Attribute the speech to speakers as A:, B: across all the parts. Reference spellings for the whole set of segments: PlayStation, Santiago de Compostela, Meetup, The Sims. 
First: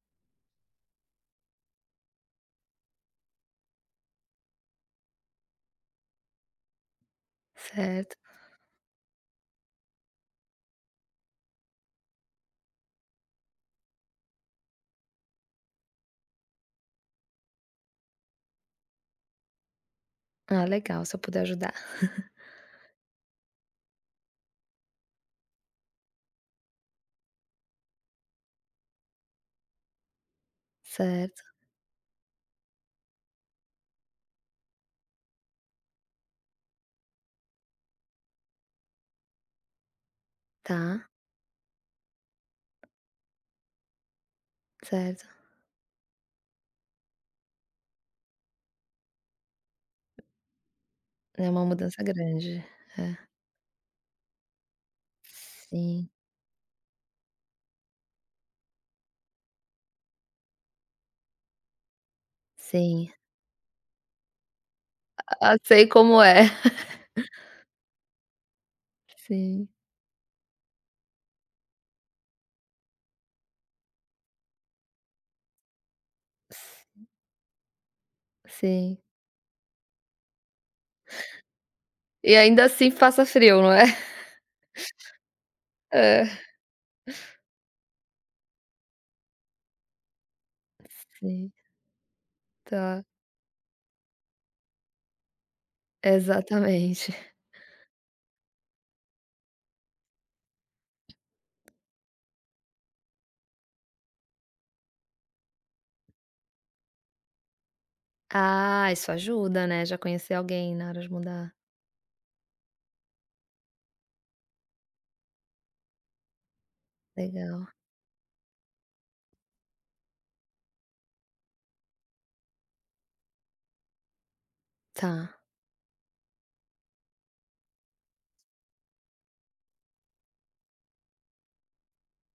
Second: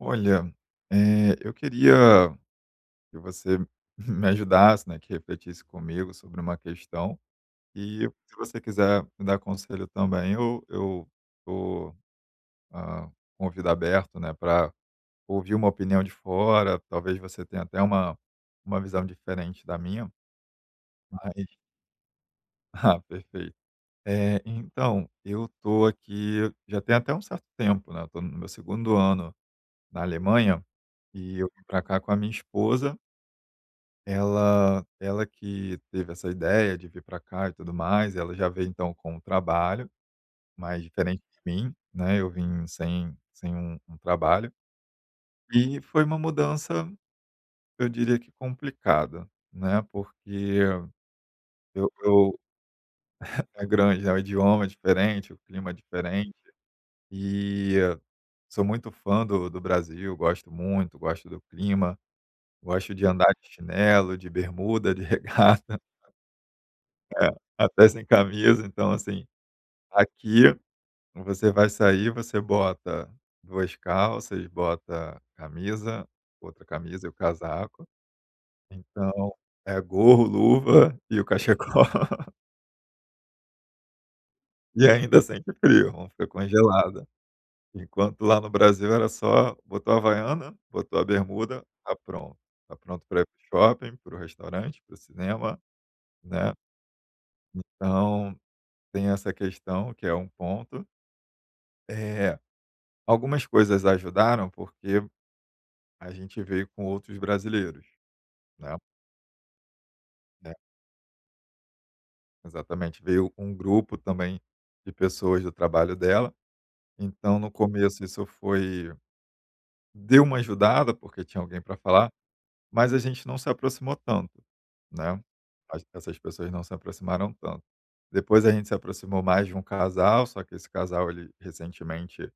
A: Olha, eu queria que você me ajudasse, né, que refletisse comigo sobre uma questão. E
B: Certo.
A: se você quiser me dar conselho também, eu tô, ah, com o ouvido aberto, né, para ouvir uma opinião de fora. Talvez você tenha até uma visão diferente da minha,
B: Ah, legal, se eu puder
A: mas
B: ajudar.
A: perfeito. Então, eu tô aqui já tem até um certo tempo, né, eu tô no meu segundo ano na Alemanha, e
B: Certo,
A: eu vim para cá com a minha esposa. Ela que teve essa ideia de vir para cá e tudo mais. Ela já veio então com um trabalho, mas
B: tá,
A: diferente de mim, né, eu vim sem um trabalho.
B: certo.
A: E foi uma mudança, eu diria que complicada, né, porque
B: É uma mudança
A: eu
B: grande. É.
A: é grande, né, o idioma é diferente, o clima é
B: Sim,
A: diferente, e sou muito fã do Brasil, gosto muito, gosto do clima, gosto de
B: sim.
A: andar de chinelo, de bermuda, de
B: Ah,
A: regata,
B: sei como é.
A: é, até sem camisa, então assim.
B: Sim,
A: Aqui você vai sair, você bota 2 calças, bota camisa,
B: s
A: outra camisa e o casaco.
B: sim.
A: Então, é gorro, luva e o cachecol
B: E ainda assim passa frio, não é?
A: e ainda sente frio, não fica
B: É.
A: congelada. Enquanto lá no Brasil era só botou a havaiana, botou a
B: Sim,
A: bermuda, tá pronto. Tá
B: tá.
A: pronto pra ir para shopping, para o restaurante, para o cinema, né.
B: Exatamente.
A: Então, tem essa questão que é um ponto. É, algumas coisas ajudaram, porque a gente veio com outros brasileiros, né.
B: Ah, isso ajuda, né, já conhecer
A: Hum, é,
B: alguém na hora de mudar.
A: exatamente, veio um grupo também de pessoas do trabalho dela. Então, no
B: Legal.
A: começo, isso foi deu uma ajudada, porque tinha alguém para falar, mas a gente não se aproximou tanto, né,
B: Tá.
A: as essas pessoas não se aproximaram tanto. Depois a gente se aproximou mais de um casal, só que esse casal, ele recentemente,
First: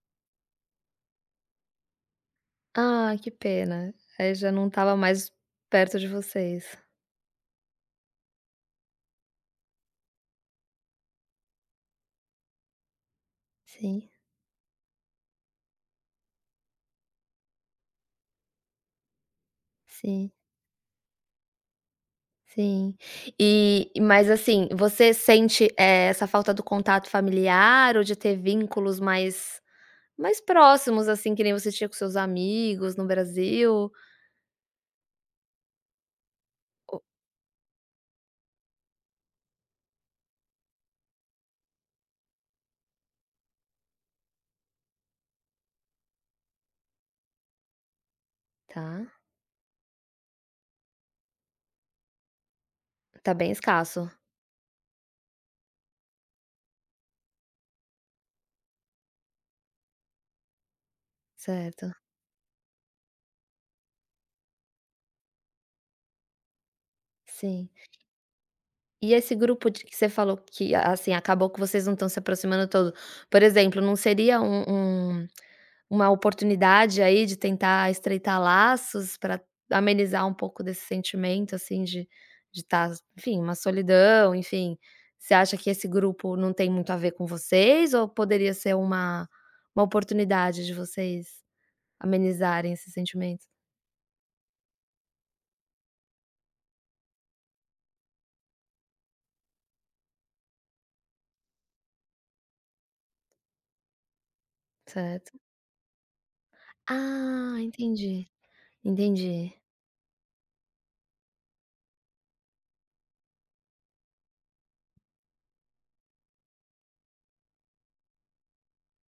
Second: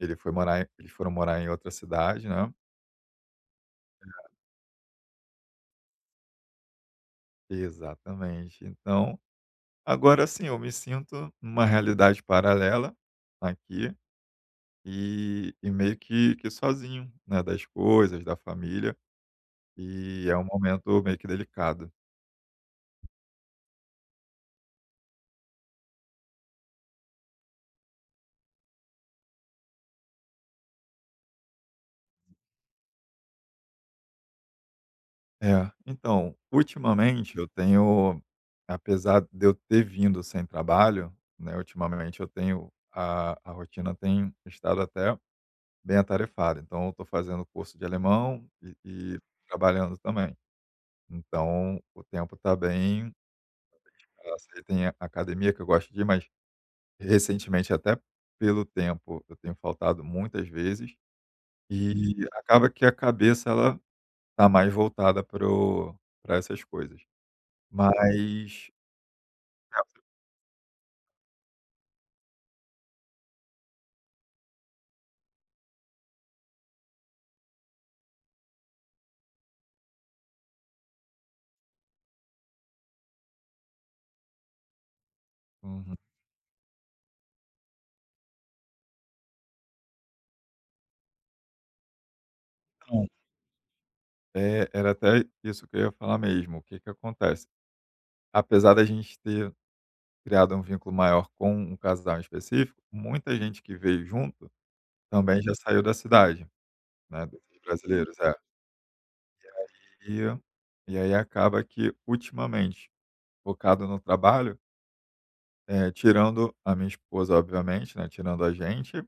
A: eles foram morar em outra cidade, né.
B: Ah, que pena. Aí já não estava mais perto de vocês.
A: Exatamente, então agora sim, eu me sinto numa realidade paralela aqui,
B: Sim,
A: e meio que sozinho, né, das coisas, da família, e
B: sim.
A: é um momento meio que delicado.
B: Sim. E mas assim, você sente, essa falta do contato familiar ou de ter vínculos mais mais próximos, assim, que nem você tinha com seus amigos no Brasil?
A: É, então,
B: O
A: ultimamente eu tenho apesar de eu ter vindo sem trabalho, né, ultimamente eu tenho a rotina tem estado até bem atarefada. Então eu tô fazendo curso de alemão e
B: tá,
A: e trabalhando também. Então o tempo está bem...
B: tá bem escasso,
A: Nossa, aí tem a academia que eu gosto de ir, mas recentemente, até pelo tempo, eu tenho faltado muitas vezes.
B: certo.
A: E, uhum, acaba que a cabeça, ela tá mais voltada para o para essas coisas.
B: Sim.
A: Mas
B: E esse grupo de que você falou que, assim, acabou que vocês não estão se aproximando todo, por exemplo, não seria um uma oportunidade aí de tentar estreitar laços para amenizar um pouco desse sentimento, assim, de estar, enfim, uma solidão, enfim. Você acha que esse
A: uhum.
B: grupo não tem muito a ver com vocês ou poderia ser uma oportunidade de vocês amenizarem esse
A: Então,
B: sentimento?
A: é, era até isso que eu ia falar mesmo, o que que acontece? Apesar da gente ter criado um vínculo maior com um casal em específico, muita gente que veio junto
B: Certo.
A: também já saiu da cidade, né,
B: Ah,
A: desses brasileiros, é.
B: entendi.
A: E, e aí acaba que, ultimamente, focado no trabalho, tirando a minha esposa, obviamente, né, tirando a gente,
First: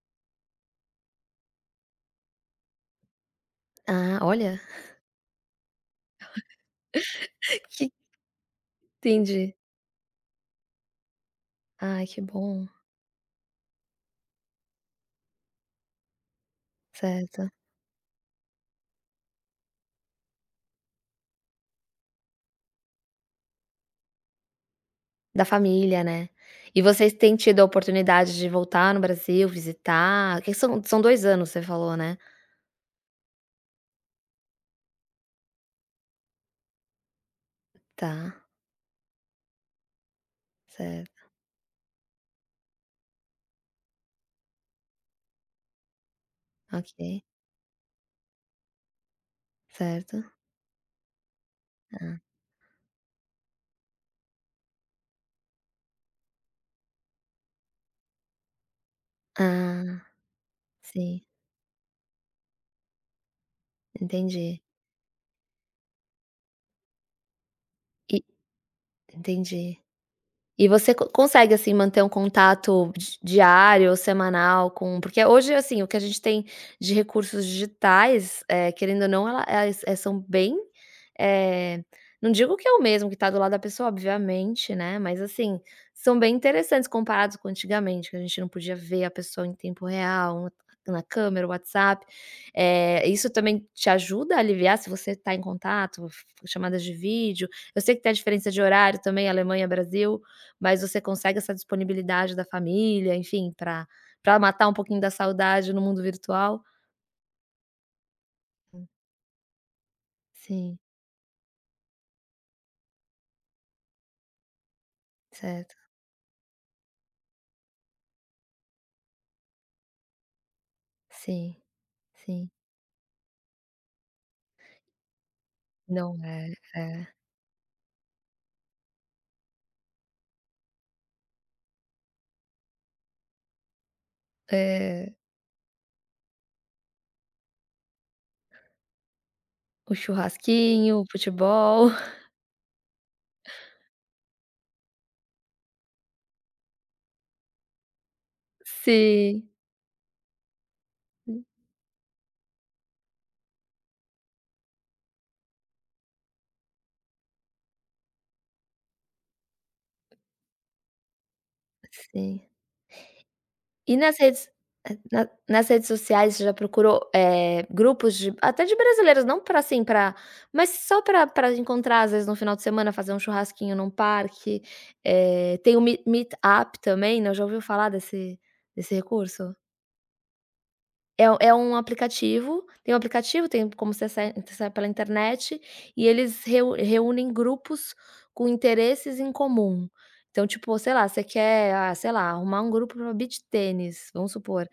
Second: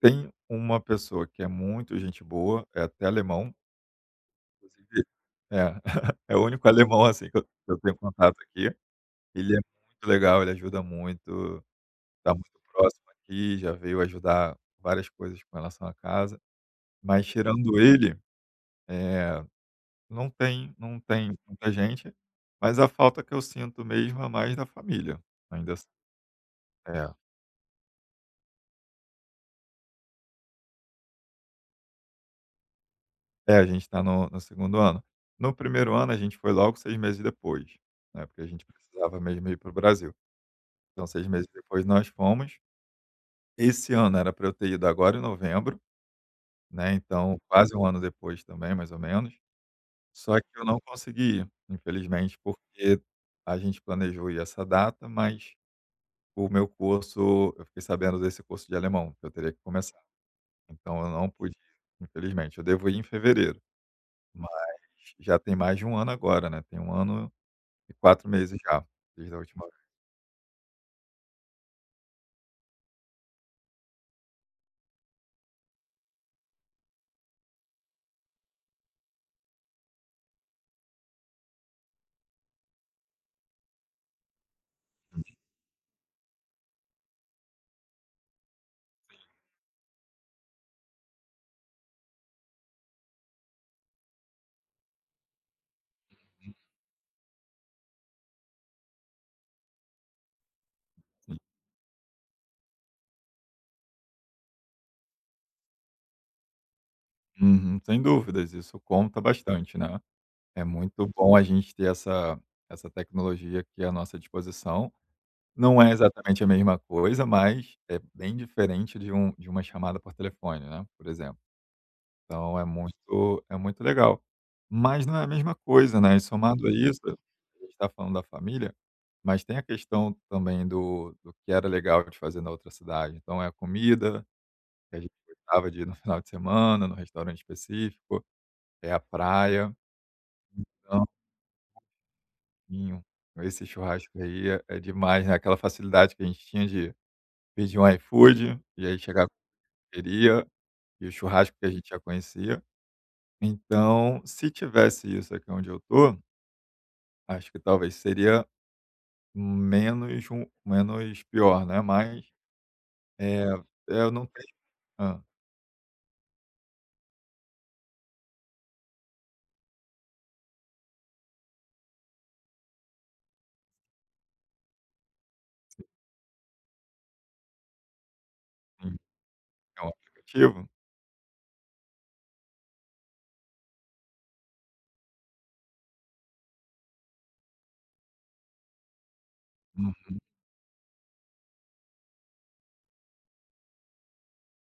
A: tem uma pessoa que é muito gente boa, é até alemão,
B: Ah, olha,
A: inclusive. é, É o único alemão, assim, que eu
B: que
A: tenho contato aqui. Ele
B: entendi.
A: é muito legal, ele ajuda muito,
B: Ai, que
A: tá muito
B: bom.
A: próximo aqui, já veio ajudar várias coisas com relação à casa. Mas
B: Certo.
A: tirando ele, eh, não tem muita gente, mas a falta que eu sinto mesmo é mais da família,
B: Da
A: ainda s...
B: família, né. E vocês
A: é.
B: têm tido a oportunidade de voltar no Brasil, visitar? Que são 2 anos, você falou, né?
A: É, a gente está no segundo ano. No primeiro ano, a gente foi logo 6 meses depois, né,
B: Tá,
A: porque a gente precisava mesmo ir para o Brasil. Então
B: certo.
A: 6 meses depois nós fomos. Esse ano era para eu ter ido agora em novembro, né,
B: Ok,
A: então quase um ano depois também, mais ou menos.
B: certo.
A: Só que eu não consegui ir,
B: Hã.
A: infelizmente, porque a gente planejou ir essa data, mas o meu curso, eu fiquei sabendo desse curso de alemão que eu teria que começar,
B: Ah,
A: então eu
B: sim,
A: não pude ir, infelizmente. Eu devo ir em fevereiro, mas
B: entendi.
A: já tem mais de um ano agora, né, tem um ano e
B: E
A: 4 meses já, desde a última
B: entendi.
A: vez,
B: E você co consegue, assim, manter um contato di diário ou semanal com porque hoje, assim, o que a gente tem de recursos digitais, querendo ou não, elas, são bem, eh, não digo que é o mesmo que está do lado da pessoa, obviamente, né, mas, assim, são bem interessantes comparados com antigamente, que a gente não podia ver a pessoa em tempo real, na câmera, WhatsApp. Isso também te ajuda a aliviar se você está em contato, chamadas de vídeo? Eu sei que tem a diferença de horário também, Alemanha, Brasil, mas você
A: sim.
B: consegue essa disponibilidade da família, enfim, para matar um pouquinho da saudade no mundo virtual?
A: Uhum, sem dúvidas, isso conta bastante, né. É
B: Sim,
A: muito bom a gente ter essa tecnologia aqui à nossa disposição.
B: certo.
A: Não é exatamente a mesma coisa, mas é bem diferente de uma chamada por telefone, né, por exemplo.
B: Sim, sim.
A: Então é muito legal. Mas não é a mesma coisa, né,
B: Não
A: e
B: é,
A: somado a isso,
B: é.
A: a gente tá falando da família, mas tem a questão também do que era legal de fazer na outra cidade. Então é a comida, que a
B: É,
A: gente gostava de ir no final de semana, no restaurante específico, é a praia.
B: o churrasquinho, o
A: Então,
B: futebol.
A: assim, esse churrasco aí é demais, né, aquela facilidade que a gente tinha de pedir um iFood, e aí chegar com
B: Sim,
A: a pizzaria, e o churrasco que a gente já conhecia. Então, se tivesse isso aqui onde eu tô, acho que talvez seria menos ru... menos pior, né, mas,
B: sim.
A: eh,
B: E
A: eu
B: nas
A: não
B: redes
A: tenho...
B: eh,
A: hã,
B: na nas redes sociais você já procurou, grupos de até de brasileiros, não para assim, para mas só para pra encontrar, às vezes, no final de semana, fazer um churrasquinho num parque, tem o meetup também, né, já ouviu falar desse
A: sim,
B: recurso?
A: é um aplicativo?
B: É um aplicativo, tem como você acessar você pela internet, e eles reu reúnem grupos com interesses em comum.
A: Uhum.
B: Então, tipo, sei lá, você quer, ah, sei lá, arrumar um grupo pra beach tênis, vamos supor.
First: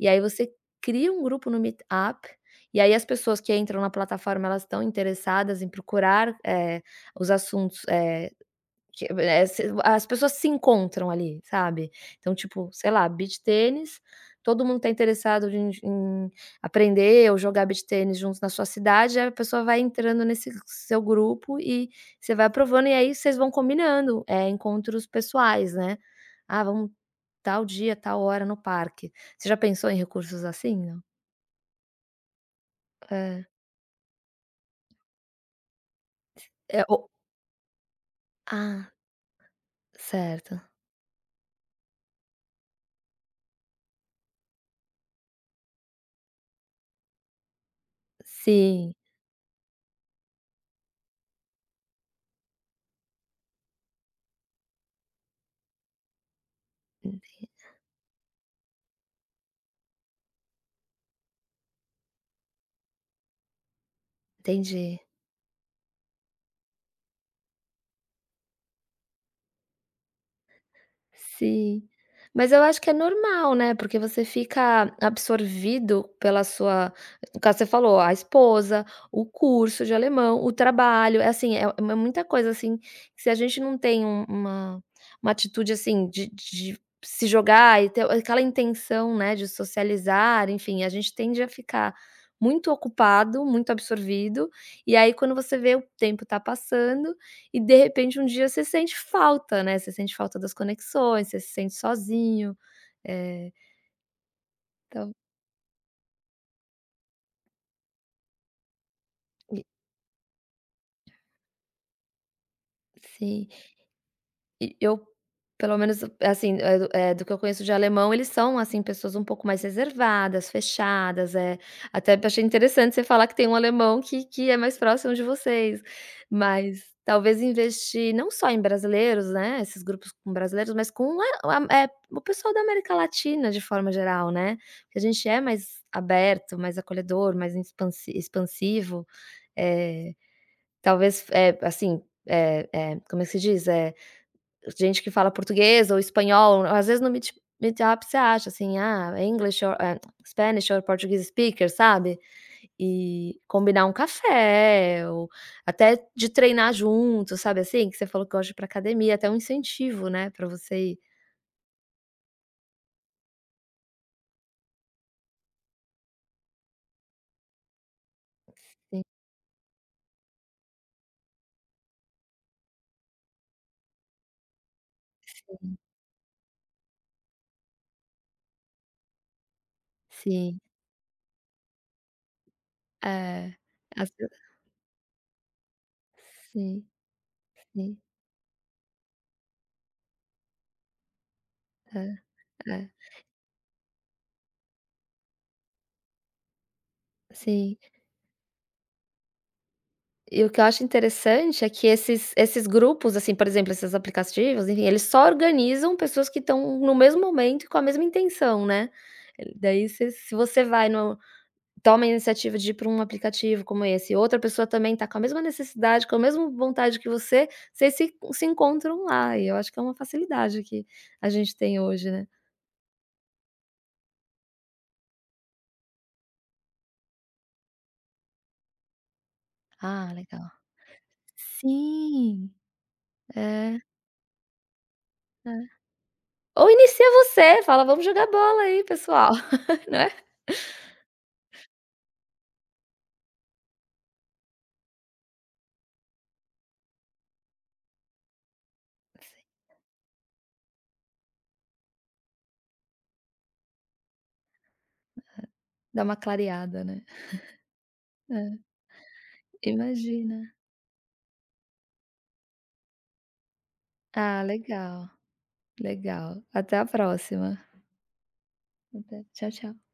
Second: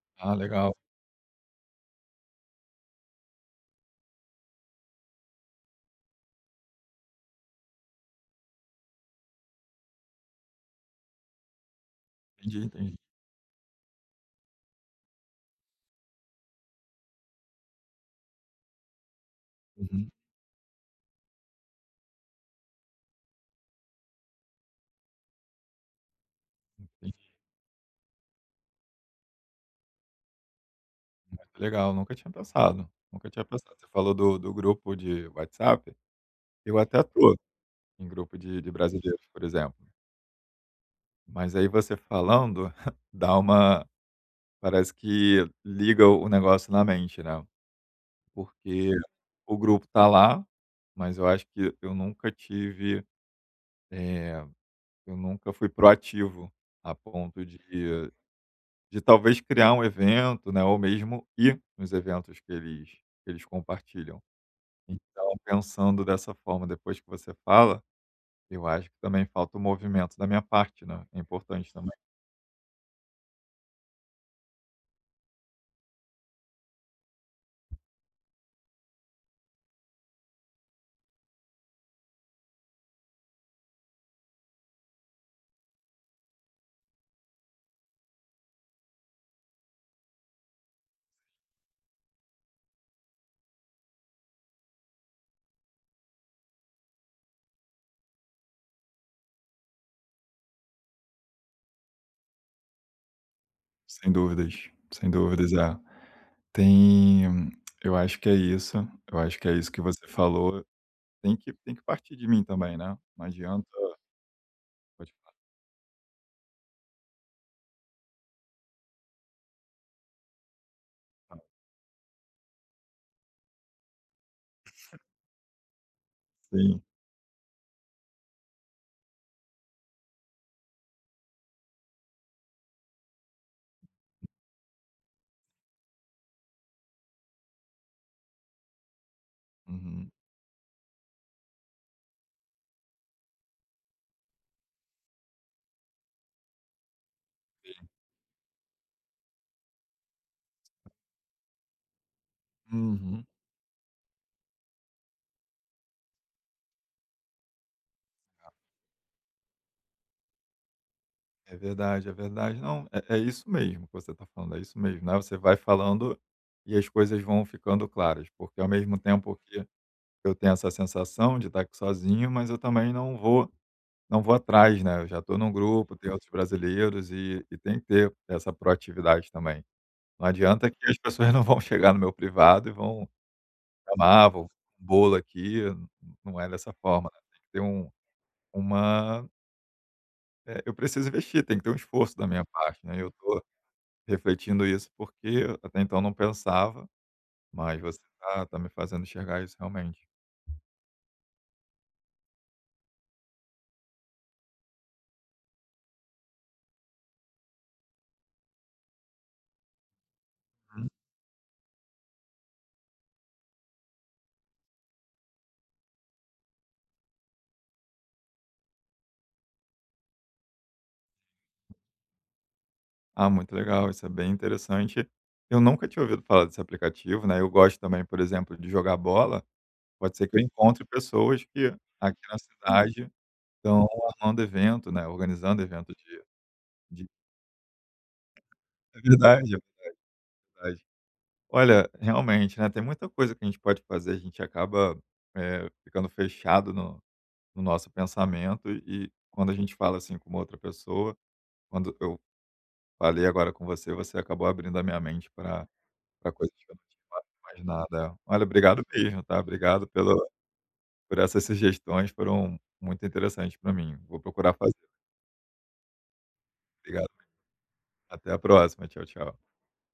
B: E aí
A: Ah,
B: você
A: legal.
B: cria um grupo no Meetup, e aí as pessoas que entram na plataforma, elas estão interessadas em procurar, os assuntos, que se as pessoas se encontram ali, sabe. Então,
A: Entendi,
B: tipo, sei
A: entendi.
B: lá, beach tênis, todo mundo está interessado em aprender ou jogar beach tênis juntos na sua cidade, aí a pessoa vai
A: Uhum.
B: entrando nesse seu grupo e você vai aprovando, e aí vocês vão combinando, é encontros pessoais, né. "Ah, vamos tal dia, tal hora no parque". Você já pensou em recursos assim, não?
A: Legal, nunca tinha pensado, nunca tinha
B: É.
A: pensado. Você falou do grupo de WhatsApp, eu
B: É o
A: até tô em grupo de
B: ah,
A: brasileiros, por exemplo.
B: certo.
A: Mas aí você falando, dá uma... parece que liga o negócio na mente, né. Porque
B: Sim,
A: o grupo tá lá, mas eu acho que eu nunca tive, eh, eu nunca fui proativo a ponto de talvez criar um evento, né, ou mesmo ir nos eventos que eles compartilham.
B: entendi.
A: Então, pensando dessa forma, depois que você fala, eu acho que também falta o movimento da minha parte, né, é importante
B: Sim.
A: também.
B: Mas eu acho que é normal, né, porque você fica absorvido pela sua no caso você falou, a esposa, o curso de alemão, o trabalho, é assim, é muita coisa, assim, que se a gente não tem uma atitude, assim, de se jogar e ter aquela intenção, né, de socializar, enfim, a gente tende a ficar muito ocupado, muito absorvido, e aí quando você vê o tempo tá passando e de repente um dia você sente falta, né, você sente falta das conexões, você se sente sozinho, eh,
A: Sem dúvidas, sem
B: então
A: dúvidas, é. Tem eu acho que é isso, eu acho que é
B: e
A: isso que você falou. Tem que partir de mim também, né, não
B: sim.
A: adianta.
B: E eu,
A: Pode falar.
B: pelo menos, assim, do que eu conheço de alemão, eles são, assim, pessoas um pouco mais reservadas, fechadas, até achei interessante você falar que tem um alemão que é mais próximo de vocês,
A: Assim,
B: mas talvez investir não só em brasileiros, né, esses grupos com brasileiros, mas com a eh, o pessoal da América Latina de forma geral, né, que a gente é mais aberto, mais acolhedor, mais expansivo,
A: uhum,
B: eh, assim, como é que se diz? Gente que fala português ou espanhol, às vezes no Meetup você acha assim, ah, é English or Spanish or Portuguese speaker, sabe.
A: uhum,
B: E combinar um café ou até de treinar junto, sabe assim, que você falou que gosta de ir pra academia, até um incentivo, né, pra você ir.
A: é verdade, é verdade. Não, é isso mesmo que você está falando, é isso mesmo, né, você vai falando e as coisas vão ficando claras, porque, ao mesmo
B: Sim,
A: tempo que eu tenho essa sensação de estar aqui sozinho, mas eu também não vou atrás, né, eu já estou num
B: sim,
A: grupo, tem outros brasileiros e tem que ter essa proatividade também. Não
B: sim.
A: adianta que as pessoas não vão chegar no meu privado e vão
B: É. Às ve
A: chamar, vão um bolo aqui, não é dessa
B: sim,
A: forma, né, tem que ter um...
B: sim.
A: uma... eu preciso investir, tem que ter um
B: É,
A: esforço da minha parte,
B: é.
A: né, eu estou refletindo isso porque até então não pensava,
B: Sim.
A: mas você tá me fazendo enxergar isso realmente.
B: E o que eu acho interessante é que esses grupos, assim, por exemplo, esses aplicativos, enfim, eles só organizam pessoas que estão no mesmo momento e com a mesma intenção, né. Ele- Daí se se você vai no toma a iniciativa de ir para um aplicativo como esse, e outra pessoa também está com a mesma necessidade, com a mesma vontade que você, vocês se encontram lá, e eu acho que é uma facilidade que a gente tem hoje, né.
A: Ah, muito legal, isso é bem interessante. Eu nunca tinha ouvido falar desse aplicativo, né, eu gosto também, por exemplo, de jogar bola,
B: Ah,
A: pode ser que eu
B: legal.
A: encontre pessoas que aqui na
B: Sim.
A: cidade
B: É,
A: estão armando evento, né, organizando
B: é.
A: evento
B: Ou
A: de
B: inicia você, fala: "Vamos jogar bola aí
A: é
B: pessoal",
A: verdade, é
B: né.
A: verdade. Olha, realmente, né, tem muita coisa que a gente pode fazer, a gente acaba, ficando fechado no nosso pensamento, e quando a gente fala, assim, com uma outra pessoa, quando eu falei agora com você, você acabou abrindo a minha mente para
B: Dá uma
A: coisas,
B: clareada, né.
A: mais nada. Olha,
B: É,
A: obrigado mesmo, tá? Obrigado pela
B: imagina.
A: por essas sugestões, foram muito interessantes para mim. Vou
B: Ah,
A: procurar fazer.
B: legal. Até a
A: Obrigado.
B: próxima.
A: Até a próxima. Tchau,
B: Até.
A: tchau.
B: Tchau, tchau.